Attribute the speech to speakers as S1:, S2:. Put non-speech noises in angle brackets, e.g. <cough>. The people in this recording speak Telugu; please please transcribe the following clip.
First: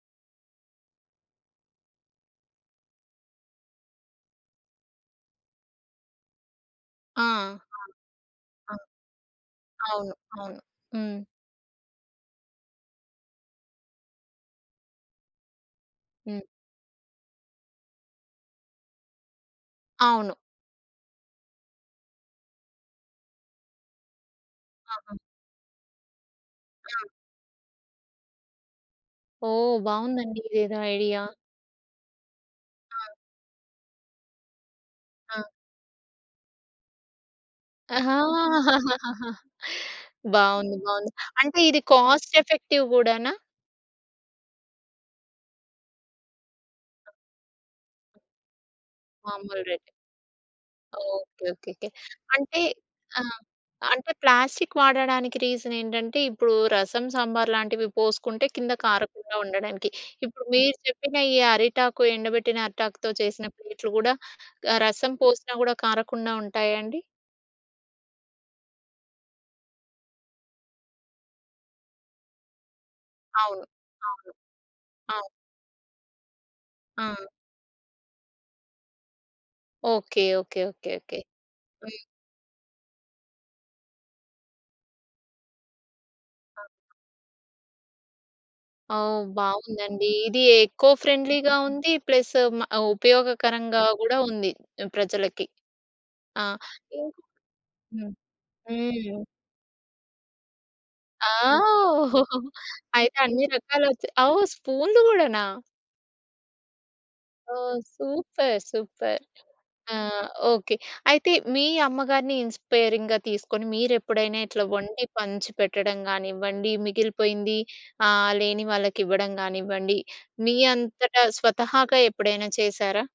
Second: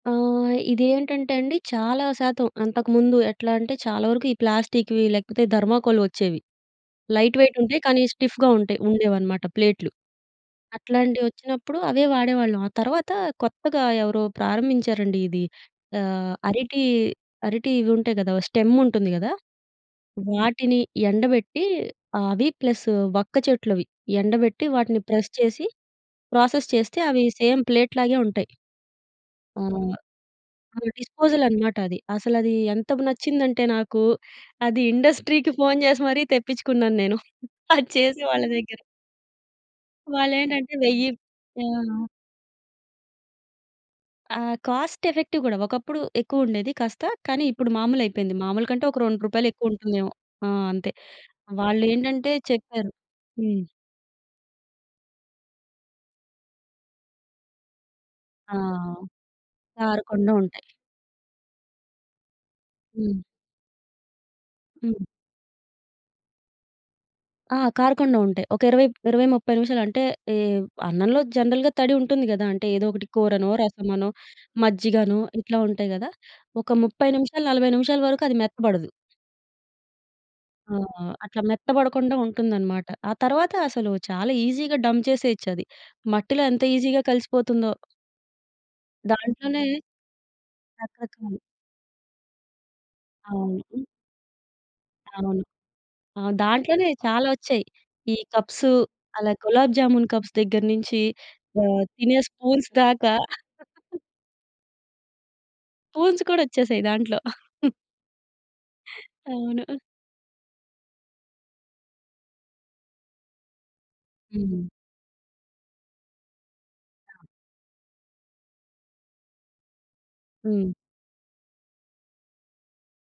S1: ఆహ్, ఇది ఏంటంటే అండి చాలా శాతం అంతకుముందు ఎట్లా అంటే చాలా వరకు ఈ ప్లాస్టిక్‌వి, లేకపోతే థర్మోకోల్‌వి వచ్చేవి.
S2: ఆ!
S1: లైట్ వెయిట్ ఉంటయి. కానీ, స్టిఫ్‌గా
S2: ఆ!
S1: ఉంటయి ఉండేవనమాట ప్లేట్లు.
S2: అవును. అవును. హ్మ్.
S1: అట్లాంటివొచ్చినప్పుడు అవే వాడేవాళ్ళం. ఆ తర్వాత కొత్తగా ఎవరో ప్రారంభించారండి ఇది. ఆహ్,
S2: హ్మ్.
S1: అరిటి అరిటి ఇవి ఉంటయి గదా! ఓ స్టెమ్ ఉంటుంది గదా!
S2: అవును.
S1: వాటిని ఎండబెట్టి అవి ప్లస్ వక్క చెట్లు అవి, ఎండబెట్టి వాటిని
S2: ఆహా!
S1: ప్రెస్ చేసి, ప్రాసెస్
S2: ఆ!
S1: చేస్తే అవి సేమ్ ప్లేట్ లాగే ఉంటయి. ఆ!
S2: ఓహ్! బాగుందండి. ఇదేదో ఐడియా.
S1: డిస్పోజల్ అనమాట అది. అసలది ఎంతగ
S2: ఆ!
S1: నచ్చిందంటే నాకు అది
S2: ఆ!
S1: ఇండస్ట్రీకి ఫోన్ చేసి మరీ తెప్పించుకున్నాను నేను. అది
S2: ఆ!
S1: చేసే వాళ్ళ దగ్గర.
S2: <laughs>
S1: వాళ్ళేంటంటే
S2: బాగుంది.
S1: వెయ్యి
S2: బాగుంది. అంటే
S1: ఆ!
S2: ఇది కాస్ట్ ఎఫెక్టివ్ గూడానా?
S1: ఆ! కాస్ట్ ఎఫెక్టివ్ గూడా. ఒకప్పుడు ఎక్కువుండేది కాస్త. కానీ, ఇప్పుడు మామూలయిపోయింది. మామూలు కంటే ఒక రూ. 2
S2: మామూలు రేటే.
S1: ఎక్కువుంటుందేమో! ఆ! అంతే.
S2: ఓకే. ఓకేకే.
S1: వాళ్లేంటంటే
S2: అంటే
S1: చెప్పారు.
S2: ఆ!
S1: హ్మ్.
S2: అంటే ప్లాస్టిక్ వాడడానికి రీజన్ ఏంటంటే ఇప్పుడు రసం, సాంబార్‌లాంటివి పోసుకుంటే
S1: ఆ!
S2: కింద కారకుండా ఉండడానికి.
S1: కారకుండ
S2: ఇప్పుడు
S1: ఉంటయి.
S2: మీరు చెప్పిన ఈ అరిటాకు ఎండబెట్టిన అరిటాకుతో
S1: హ్మ్.
S2: చేసిన ప్లేట్‌లు గూడా ఆహ్,
S1: హ్మ్.
S2: రసం పోసినా గూడా కారకుండా ఉంటాయా అండి?
S1: ఆ! కార‌కుండ ఉంటయి. ఒక ఇరవై ఇరవై, 30 నిమిషాలు అంటే ఈ అన్నంలో జనరల్‌గా తడి ఉంటుంది గదా! అంటే ఏదో ఒకటి కూరనో,
S2: అవును.
S1: రసమనో,
S2: అవును.
S1: మజ్జిగనో,
S2: అవు
S1: ఇట్లా ఉంటయి గదా! ఒక 30
S2: ఆ!
S1: నిమిషాలు, 40 నిమిషాల వరకు అది మెత్తబడదు.
S2: ఓకే. ఓకే.
S1: ఆ!
S2: ఓకే. ఓకే.
S1: అట్లా మెత్త
S2: హ్మ్.
S1: పడకుండా ఉంటుందన్నమాట. ఆ తర్వాత అసలు చాలా ఈజీ‌గా డంప్ చేసేయొచ్చది. మట్టిలో ఎంత ఈజీ‌గా కలిసిపోతుందో.
S2: ఓహ్!
S1: దాంట్లోనే
S2: బాగుందండి. ఇది ఎకో
S1: రకరకాలు
S2: ఫ్రెండ్లీగా ఉంది. ప్లస్ మ
S1: అవును.
S2: ఉపయోగకరంగా గూడా ఉంది
S1: అవును.
S2: ప్రజలకి.
S1: ఆ!
S2: ఆ!
S1: దాంట్లోనే
S2: ఇంక
S1: చాలా వచ్చాయి.
S2: హ్మ్.
S1: ఈ కప్సు,
S2: హ్మ్.
S1: అలా గులాబ్ జామూన్ కప్స్ దగ్గర నుంచి
S2: ఆ!
S1: ఆహ్, తినే
S2: <laughs>
S1: స్పూన్స్ దాకా
S2: అయితే అన్ని
S1: <chuckles>
S2: రకాలొచ్చాయి. అవు స్పూనులు గూడనా?
S1: స్పూన్స్ కూడా వచ్చేశాయి దాంట్లో. <chuckles>
S2: ఓహ్! సూపర్. సూపర్.
S1: అవును.
S2: ఆ! ఓకే. అయితే మీ అమ్మగారిని ఇన్‌స్పైరింగ్‌గా తీసుకొని మీరెప్పుడైనా
S1: హ్మ్.
S2: ఇట్లా వండి పంచిపెట్టడం గానివ్వండి, మిగిలిపోయింది ఆహ్, లేని వాళ్ళకివ్వడం గానివ్వండి, మీ
S1: హ్మ్.
S2: అంతట స్వతహాగా ఎప్పుడైనా చేశారా?